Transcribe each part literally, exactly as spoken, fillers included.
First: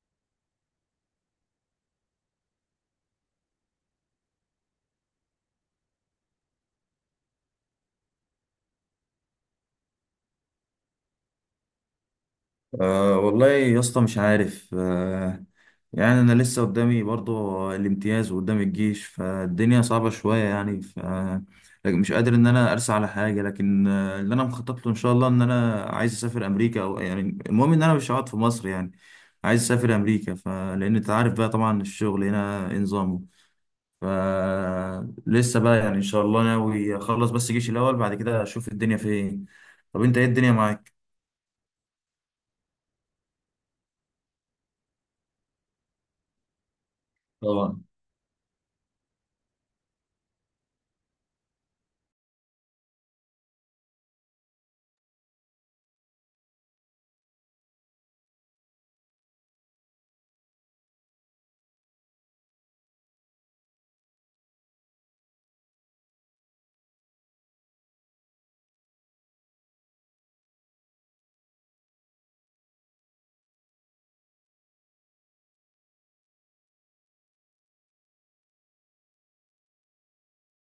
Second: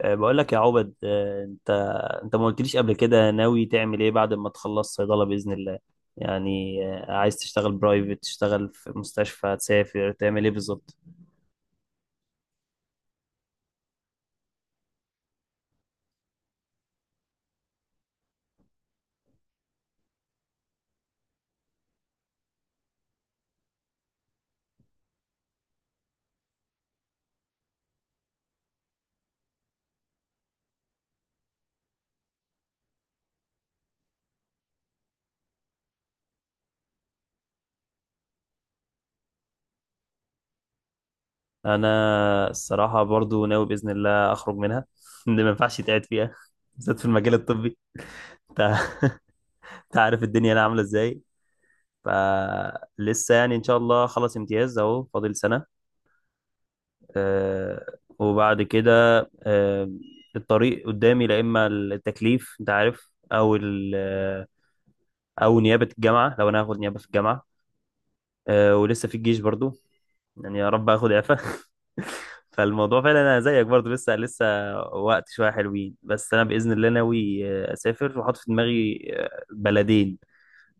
أه، بقول لك يا عبد، أه، انت انت ما قلتليش قبل كده ناوي تعمل ايه بعد ما تخلص صيدلة بإذن الله؟ يعني أه، عايز تشتغل برايفت، تشتغل في مستشفى، تسافر، تعمل ايه بالظبط؟ أه والله يا اسطى، مش عارف. أه يعني انا لسه قدامي برضو الامتياز وقدام الجيش، فالدنيا صعبة شوية يعني. ف لكن مش قادر ان انا ارسى على حاجة. لكن آه، اللي انا مخطط له ان شاء الله ان انا عايز اسافر امريكا او يعني، المهم ان انا مش هقعد في مصر يعني. عايز اسافر امريكا فلان، انت عارف بقى طبعا الشغل هنا إيه نظامه. ف لسه بقى يعني ان شاء الله ناوي اخلص بس جيش الاول، بعد كده اشوف الدنيا فين. طب انت ايه الدنيا معاك؟ انا الصراحة برضو ناوي بإذن الله اخرج منها اللي ما ينفعش يتقعد فيها، بالذات في المجال الطبي. طبعا. انت أنت عارف الدنيا هنا عاملة ازاي. فلسه يعني ان شاء الله خلص امتياز اهو، فاضل سنة. آه، وبعد كده، آه، الطريق قدامي، لا اما التكليف انت عارف، او ال- آه، او نيابه الجامعه، لو انا هاخد نيابه في الجامعه. آه، ولسه في الجيش برضو، يعني يا رب اخد اعفاء. فالموضوع فعلا انا زيك، برضو لسه لسه وقت شويه حلوين. بس انا باذن الله ناوي آه، اسافر، وحاطط في دماغي آه، بلدين:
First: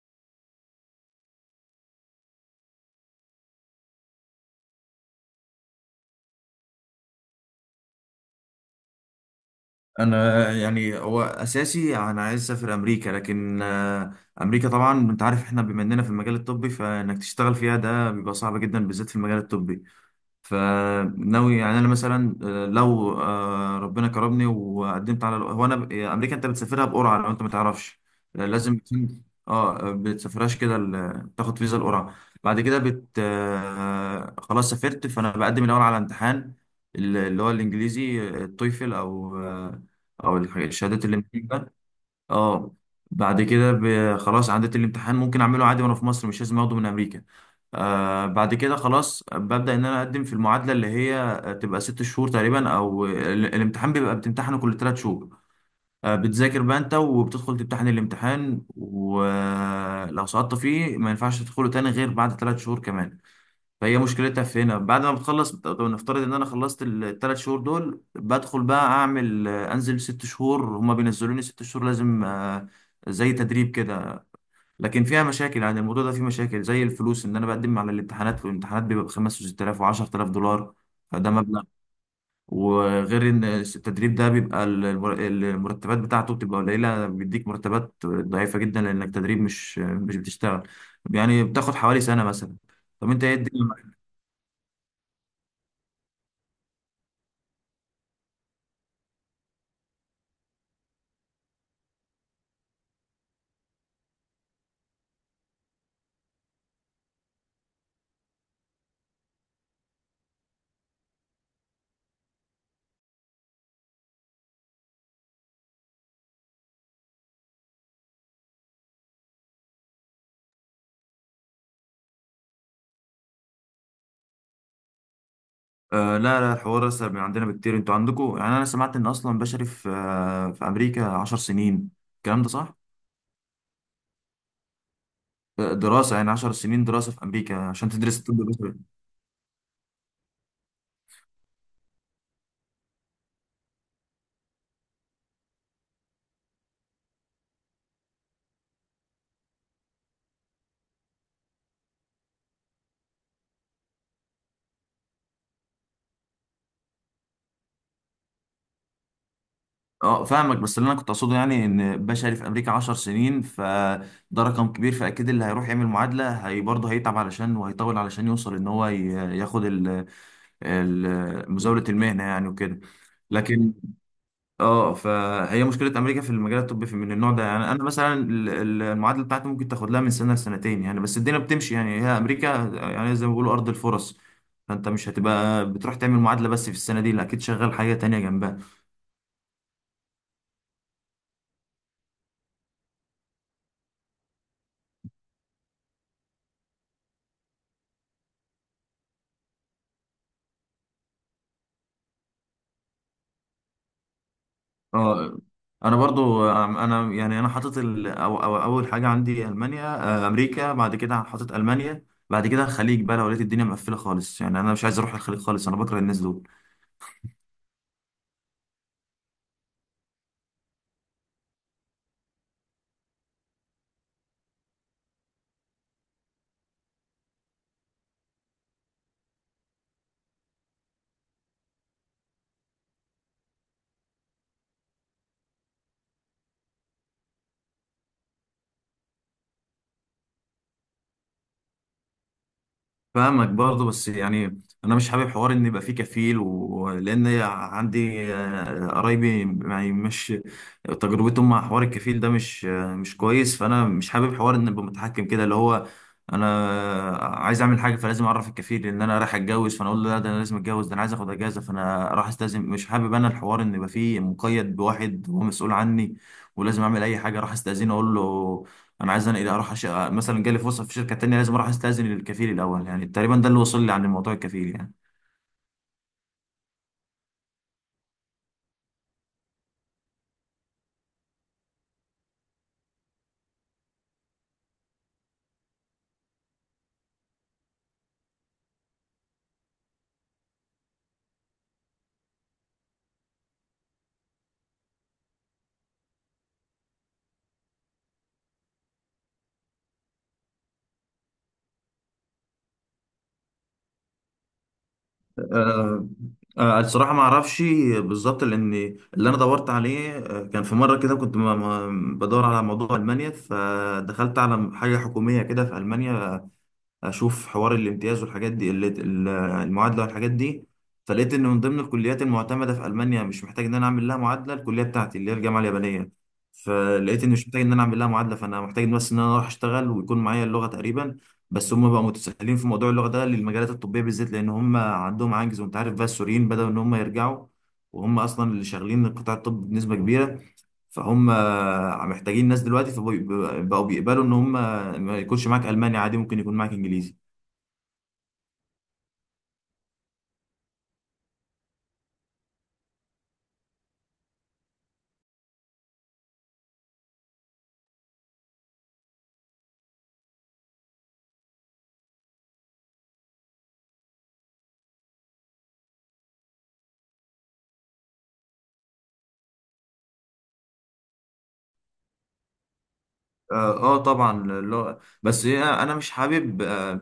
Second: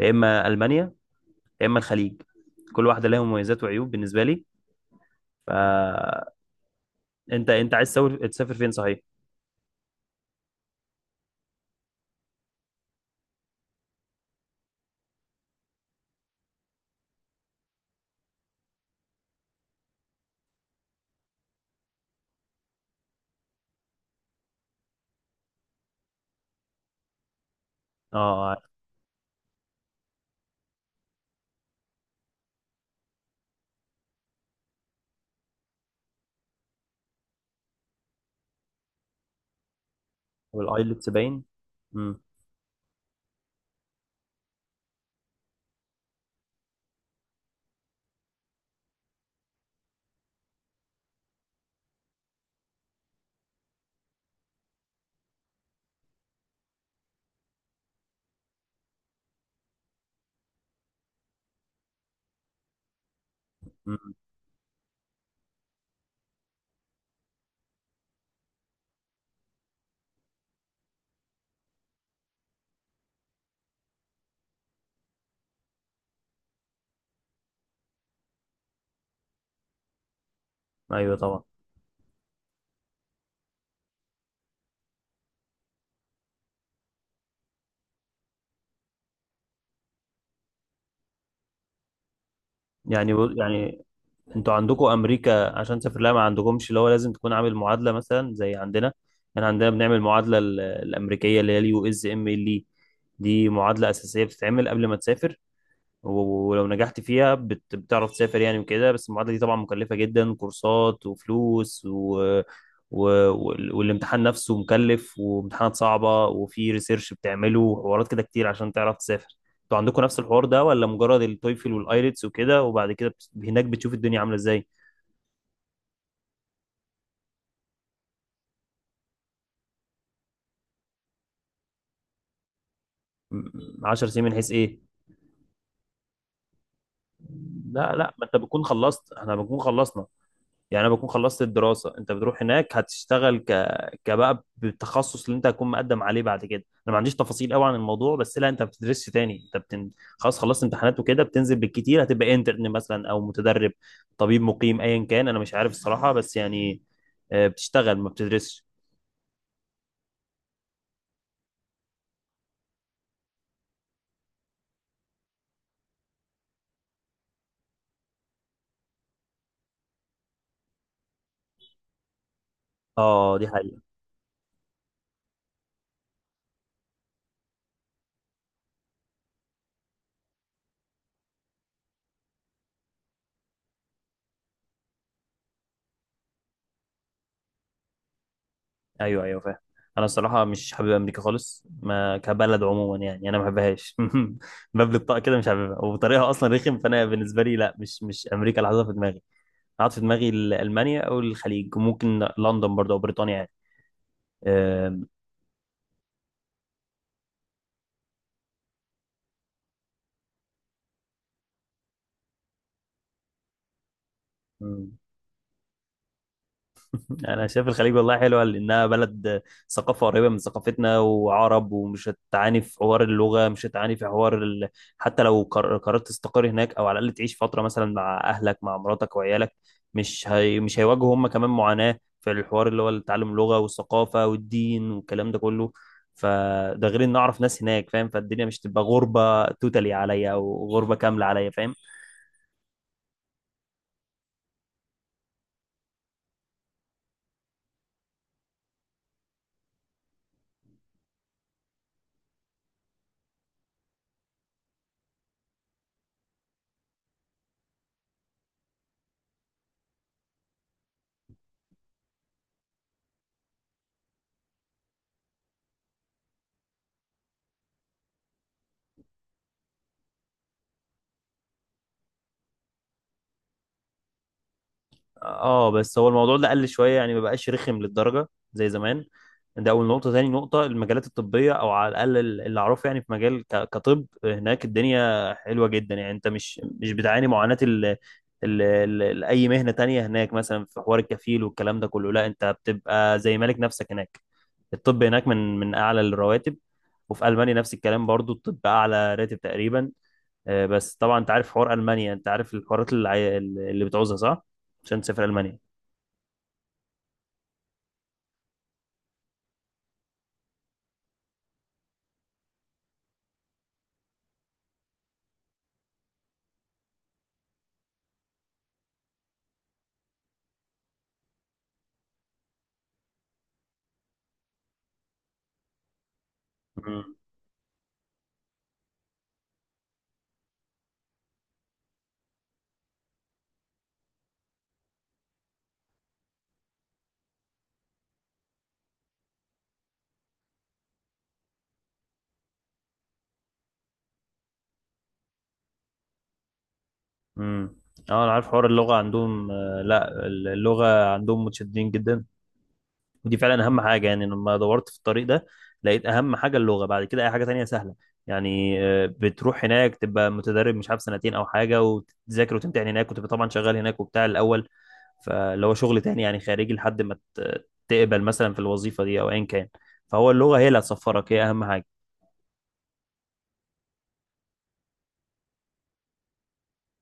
يا اما المانيا، يا اما الخليج. كل واحده لها مميزات وعيوب بالنسبه لي. فانت، انت أنت عايز تسافر، تسافر فين صحيح؟ انا يعني هو اساسي انا عايز اسافر امريكا، لكن آه، امريكا طبعا انت عارف، احنا بما اننا في المجال الطبي فانك تشتغل فيها ده بيبقى صعب جدا بالذات في المجال الطبي. فناوي يعني انا مثلا، آه، لو آه، ربنا كرمني وقدمت على، هو انا ب- امريكا انت بتسافرها بقرعه لو انت ما تعرفش. آه، اه، لازم بتكون- اه بتسافرهاش كده، ال- تاخد فيزا القرعه. بعد كده بت آه، خلاص سافرت، فانا بقدم الاول على امتحان، ال- اللي هو الانجليزي، آه، التويفل او آه، او الح- الشهادات والايلتس اللي من باين. ده. امم. اه، بعد كده ب- خلاص عديت الامتحان، ممكن اعمله عادي وانا في مصر، مش لازم اخده من امريكا. آه بعد كده خلاص ببدأ إن أنا أقدم في المعادلة، اللي هي تبقى ست شهور تقريبا، أو ال- الامتحان بيبقى بتمتحنه كل تلات شهور. آه بتذاكر بقى أنت وبتدخل تمتحن الامتحان، ولو سقطت فيه ما ينفعش تدخله تاني غير بعد تلات شهور كمان. فهي أمم. مشكلتها في هنا، بعد ما بتخلص بت- نفترض إن أنا خلصت التلات شهور دول، بدخل بقى أعمل، آه، أنزل ست شهور، هما بينزلوني ست شهور لازم آه زي تدريب كده. لكن فيها مشاكل، يعني الموضوع ده فيه مشاكل زي الفلوس، ان انا بقدم على الامتحانات والامتحانات بيبقى ب خمس وست آلاف وعشرة آلاف دولار. ايوه فده طبعا. مبلغ. وغير ان التدريب ده بيبقى المر- المرتبات بتاعته بتبقى قليله، بيديك مرتبات ضعيفه جدا لانك تدريب مش مش بتشتغل، يعني بتاخد حوالي سنه مثلا. طب يعني انت بص- ايه الدنيا يعني معاك؟ انتوا عندكم امريكا عشان تسافر لها، ما عندكمش اللي هو لازم تكون عامل معادله مثلا زي عندنا؟ يعني عندنا بنعمل معادله ال- الامريكيه اللي هي اليو اس ام ال. دي معادله اساسيه بتتعمل قبل ما تسافر، و- ولو نجحت فيها بت- بتعرف تسافر يعني وكده. بس المعادلة دي طبعا مكلفة جدا، كورسات وفلوس و... و... وال- والامتحان نفسه مكلف، وامتحانات صعبة، وفي ريسيرش بتعمله وحوارات كده كتير عشان تعرف تسافر. انتوا عندكم نفس الحوار ده ولا مجرد التويفل والايلتس وكده، وبعد كده بت- هناك بتشوف الدنيا عاملة ازاي؟ آه لا لا، الحوار اسهل من عندنا بكتير. انتوا عندكم يعني، انا سمعت ان اصلا بشري في آه، في امريكا عشر سنين، الكلام ده صح؟ م- عشر سنين؟ من حيث ايه؟ آه، دراسه يعني عشر سنين دراسه في امريكا عشان لا لا، تدرس ما طب انت بتكون بشري. خلصت، احنا بنكون خلصنا. يعني انا بكون خلصت الدراسه، انت بتروح هناك هتشتغل ك كبقى بالتخصص اللي انت هتكون مقدم عليه بعد كده. انا ما عنديش تفاصيل قوي عن الموضوع، بس لا، انت ما بتدرسش تاني، انت بتن... خلاص خلصت امتحانات وكده، بتنزل بالكتير هتبقى انترن مثلا او متدرب، طبيب مقيم ايا كان، انا مش عارف الصراحه، بس يعني آه، بتشتغل ما بتدرسش. اه فاهمك، بس اللي انا كنت اقصده يعني ان بشري في امريكا عشر سنين، فده رقم كبير، فاكيد اللي هيروح يعمل معادله هي برضه هيتعب علشان وهيطول علشان يوصل ان هو ي- ياخد ال- ال- مزاوله المهنه يعني وكده. اه، دي لكن حقيقه. اه فهي مشكله امريكا في المجال الطبي في من النوع ده. يعني انا مثلا ال- ال- المعادله بتاعتي ممكن تاخد لها من سنه لسنتين يعني، بس الدنيا بتمشي يعني، هي امريكا يعني زي ما بيقولوا ارض الفرص. فانت مش هتبقى بتروح تعمل معادله بس في السنه دي، لا اكيد شغال حاجه تانية جنبها. ايوه ايوه، فاهم. انا الصراحه مش حابب امريكا خالص، ما كبلد عموما، يعني انا ما بحبهاش. باب الطاقه كده مش حاببها، وطريقها اصلا رخم. فانا بالنسبه لي لا، مش مش امريكا اللي حاططها في دماغي. قعدت في دماغي المانيا او الخليج، ممكن لندن برضه او بريطانيا يعني. اه انا برضو، آم، انا يعني انا حاطط ال... أو... أو... اول حاجه عندي المانيا. آه، امريكا، بعد كده حاطط المانيا، بعد كده الخليج بقى لو لقيت الدنيا مقفله خالص. يعني انا مش أم. عايز اروح الخليج خالص، انا بكره الناس دول. انا شايف الخليج والله حلوه، لانها بلد ثقافه قريبه من ثقافتنا وعرب، ومش هتعاني في حوار اللغه، مش هتعاني في حوار ال... حتى لو قر- قررت تستقر هناك، او على الاقل تعيش فتره مثلا مع اهلك، مع مراتك وعيالك، مش هي... مش هيواجهوا هم كمان معاناه في الحوار اللي هو تعلم اللغه والثقافه والدين والكلام ده كله. فده غير ان اعرف ناس هناك، فاهم؟ فالدنيا مش تبقى غربه توتالي عليا، او غربه كامله عليا، فاهم؟ فاهمك برضه، بس يعني انا مش حابب حوار ان يبقى فيه كفيل، ولان عندي آه، قرايبي، يعني مش تجربتهم مع حوار الكفيل ده مش آه، مش كويس. فانا مش حابب حوار ان ابقى متحكم كده، اللي هو انا عايز اعمل حاجه فلازم اعرف الكفيل ان انا رايح اتجوز، فانا اقول له لا ده انا لازم اتجوز، ده انا عايز اخد اجازه فانا راح استاذن. مش حابب انا الحوار ان يبقى فيه مقيد بواحد هو مسؤول عني، ولازم اعمل اي حاجه راح استاذنه اقول له انا عايز، انا اذا اروح أش... مثلا جالي فرصه في شركه تانية، لازم اروح استاذن للكفيل الاول. يعني تقريبا ده اللي وصل لي عن موضوع الكفيل يعني. اه، بس هو الموضوع ده قل شويه، يعني ما بقاش رخم للدرجه زي زمان. ده اول نقطه. تاني نقطه، المجالات الطبيه او على الاقل اللي اعرفه، يعني في مجال ك- كطب هناك الدنيا حلوه جدا. يعني انت مش مش بتعاني معاناه ال ال ال ال- اي مهنه تانية هناك، مثلا في حوار الكفيل والكلام ده كله. لا، انت بتبقى زي مالك نفسك هناك. الطب هناك من من اعلى الرواتب. وفي المانيا نفس الكلام برضو، الطب اعلى راتب تقريبا. آه، بس طبعا انت عارف حوار المانيا، انت عارف الحوارات اللي عاي- اللي بتعوزها صح، عشان تسافر المانيا؟ أه أه، الصراحه ما اعرفش بالظبط، لان اللي انا دورت عليه آه، كان في مره كده كنت م- م- بدور على موضوع المانيا، فدخلت على حاجه حكوميه كده في المانيا اشوف حوار الامتياز والحاجات دي، اللي- ال- المعادله والحاجات دي. فلقيت ان من ضمن الكليات المعتمده في المانيا مش محتاج ان انا اعمل لها معادله، الكليه بتاعتي اللي هي الجامعه اليابانيه. امم، فلقيت ان مش محتاج ان انا اعمل لها معادله، فانا محتاج بس ان انا اروح اشتغل ويكون معايا اللغه تقريبا. بس هم بقى متساهلين في موضوع اللغه ده للمجالات الطبيه بالذات، لان هم عندهم عجز، وانت عارف بقى السوريين بداوا ان هم يرجعوا، وهم اصلا اللي شغالين قطاع الطب بنسبه كبيره، فهم محتاجين ناس دلوقتي، فبقوا بقوا بيقبلوا ان هم ما يكونش معاك الماني عادي، ممكن يكون معاك انجليزي. امم. اه، انا عارف حوار اللغه عندهم. آه، لا، اللغه عندهم متشددين جدا. ودي فعلا اهم حاجه. يعني لما دورت في الطريق ده، لقيت اهم حاجه اللغه، بعد كده اي حاجه تانية سهله. يعني آه، بتروح هناك تبقى متدرب مش عارف سنتين او حاجه، وتذاكر وتمتحن هناك، وتبقى طبعا شغال هناك وبتاع الاول، فاللي هو شغل تاني يعني خارجي، لحد ما ت- تقبل مثلا في الوظيفه دي او ايا كان. فهو اللغه هي اللي هتسفرك، هي اهم حاجه. اه. آه طبعا اللغه، بس هي انا مش حابب آه،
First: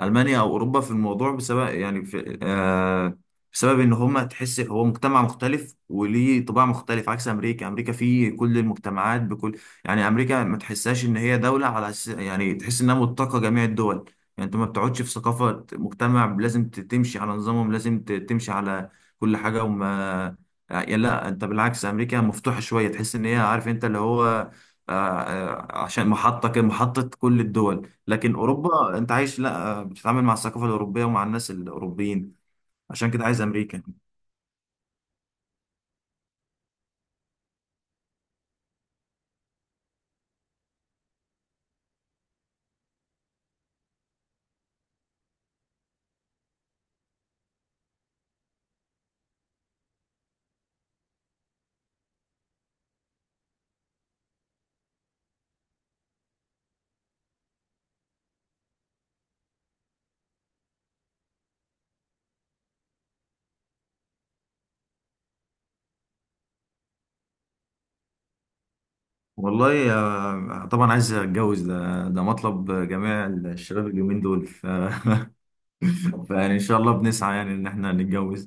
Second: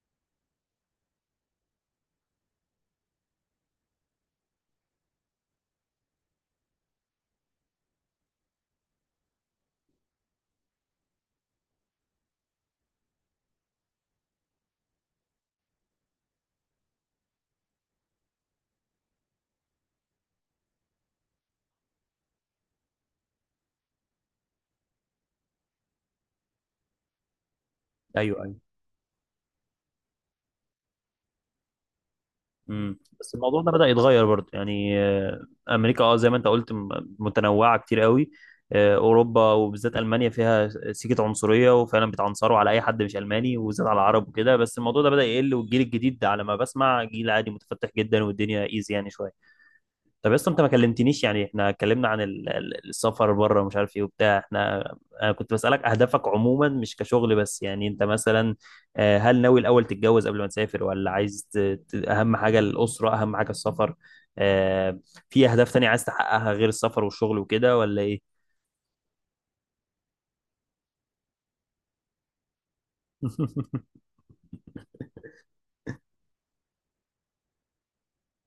ألمانيا أو أوروبا في الموضوع بسبب، يعني في آه بسبب إن هما تحس هو مجتمع مختلف وليه طباع مختلف، عكس أمريكا. أمريكا فيه كل المجتمعات بكل، يعني أمريكا ما تحسهاش إن هي دولة على أس... يعني تحس إنها متقة جميع الدول. يعني أنت ما بتقعدش في ثقافة مجتمع لازم ت- تمشي على نظامهم، لازم ت- تمشي على كل حاجة وما يعني لا، أنت بالعكس أمريكا مفتوحة شوية، تحس إن هي، عارف أنت اللي هو آه آه، عشان محطة كده- محطة كل الدول. لكن ايوه ايوه. اوروبا انت عايش لا، بتتعامل مع الثقافة الأوروبية ومع الناس الأوروبيين، امم، عشان كده بس عايز الموضوع ده أمريكا. بدأ يتغير برضه، يعني آه، امريكا اه زي ما انت قلت م- متنوعه كتير قوي. آه، اوروبا وبالذات المانيا فيها سيكه عنصريه، وفعلا بيتعنصروا على اي حد مش الماني، وبالذات على العرب وكده. بس الموضوع ده بدأ يقل، والجيل الجديد ده على ما بسمع جيل عادي متفتح جدا، والدنيا ايزي يعني شويه. طب اصلا انت ما كلمتنيش. يعني احنا اتكلمنا عن ال- ال- السفر بره ومش عارف ايه وبتاع، احنا انا كنت بسألك اهدافك عموما مش كشغل بس. يعني انت مثلا آه، هل ناوي الاول تتجوز قبل ما تسافر، ولا عايز ت- ت- اهم حاجة الأسرة، اهم حاجة السفر؟ آه، في اهداف تانية عايز تحققها غير السفر والشغل وكده ولا ايه؟ والله آه، طبعا عايز أتجوز، ده ده مطلب جميع الشباب اليومين دول ف... فيعني إن شاء الله بنسعى يعني إن إحنا نتجوز.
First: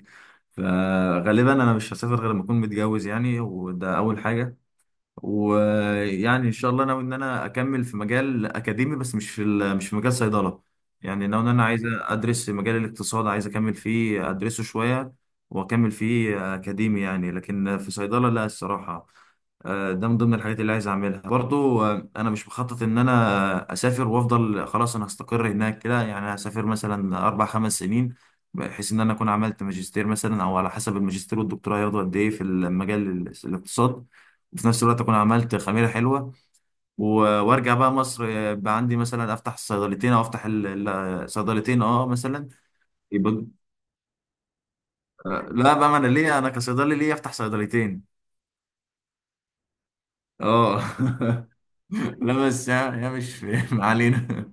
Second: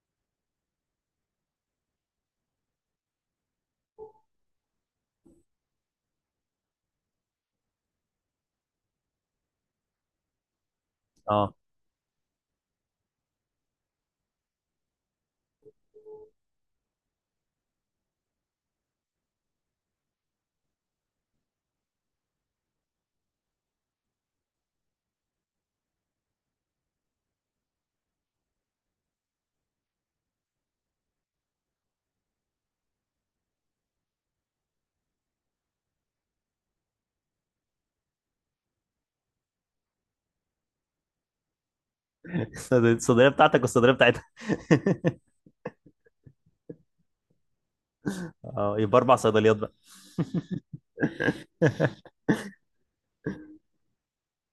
فغالبا أنا مش هسافر غير لما أكون متجوز يعني، وده أول حاجة. ويعني ان شاء الله ناوي ان انا اكمل في مجال اكاديمي، بس مش في ال- مش في مجال صيدله. يعني ناوي ان اه، انا عايز ادرس مجال الاقتصاد، عايز اكمل فيه ادرسه شويه واكمل فيه اكاديمي يعني، لكن في صيدله لا الصراحه. آه، ده من ضمن الحاجات اللي عايز اعملها برضو. آه، انا مش مخطط ان انا اسافر وافضل خلاص انا هستقر هناك كده، يعني هسافر مثلا اربع خمس سنين، بحيث ان انا اكون عملت ماجستير مثلا، او على حسب الماجستير والدكتوراه هياخدوا قد ايه في المجال ال- الاقتصاد، وفي نفس الوقت اكون عملت خميره حلوه، و- وارجع بقى مصر. آه، بقى عندي مثلا افتح الصيدلتين او افتح ال- ال- صيدلتين اه مثلا. الصيدلية يبقى بتاعتك والصيدلية بتاعتها. آه، لا بقى، ما انا ليه انا كصيدلي ليه افتح صيدلتين؟ اه يبقى اربع صيدليات بقى. اه لا بس، يا يا مش ما علينا.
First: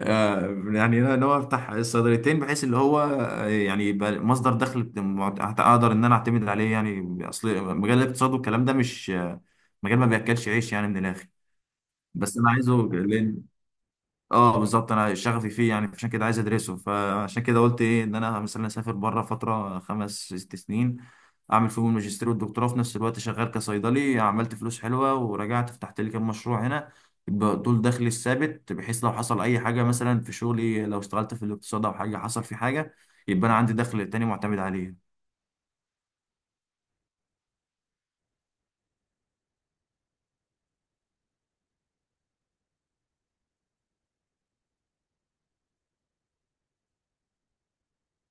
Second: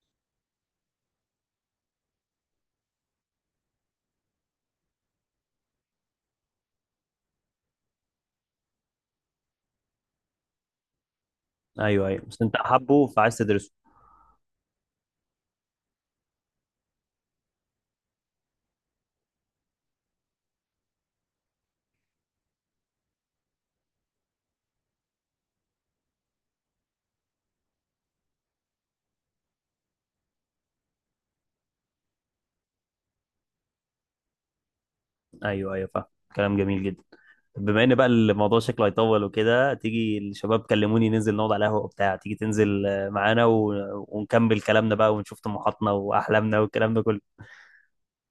آه، يعني انا ناوي افتح الصيدليتين بحيث اللي هو آه، يعني يبقى مصدر دخل، معت- اقدر ان انا اعتمد عليه. يعني اصل مجال الاقتصاد والكلام ده مش آه، مجال ما بياكلش عيش يعني من الاخر. ايوه ايوه، بس بس انا انت عايزه، حابه فعايز تدرسه. اه بالظبط انا شغفي فيه، يعني عشان كده عايز ادرسه. فعشان كده قلت ايه ان انا مثلا اسافر بره فتره خمس ست سنين، اعمل فيهم الماجستير والدكتوراه في نفس الوقت شغال كصيدلي، عملت فلوس حلوه ورجعت فتحت لي كام مشروع هنا. يبقى دول دخلي الثابت، بحيث لو حصل اي حاجه مثلا في شغلي، لو اشتغلت في الاقتصاد او حاجه حصل في حاجه، يبقى انا عندي دخل تاني معتمد عليه. ايوه ايوه، فاهم. كلام جميل جدا. بما ان بقى الموضوع شكله هيطول وكده، تيجي، الشباب كلموني ننزل نقعد على قهوة وبتاع، تيجي تنزل آه، معانا، و... ونكمل كلامنا بقى، ونشوف طموحاتنا واحلامنا والكلام ده كله.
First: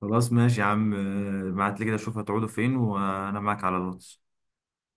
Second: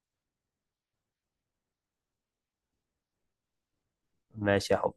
خلاص ماشي يا عم. آه، بعت لي كده اشوف هتقعدوا فين، وانا معاك على الواتس. ماشي يا حب.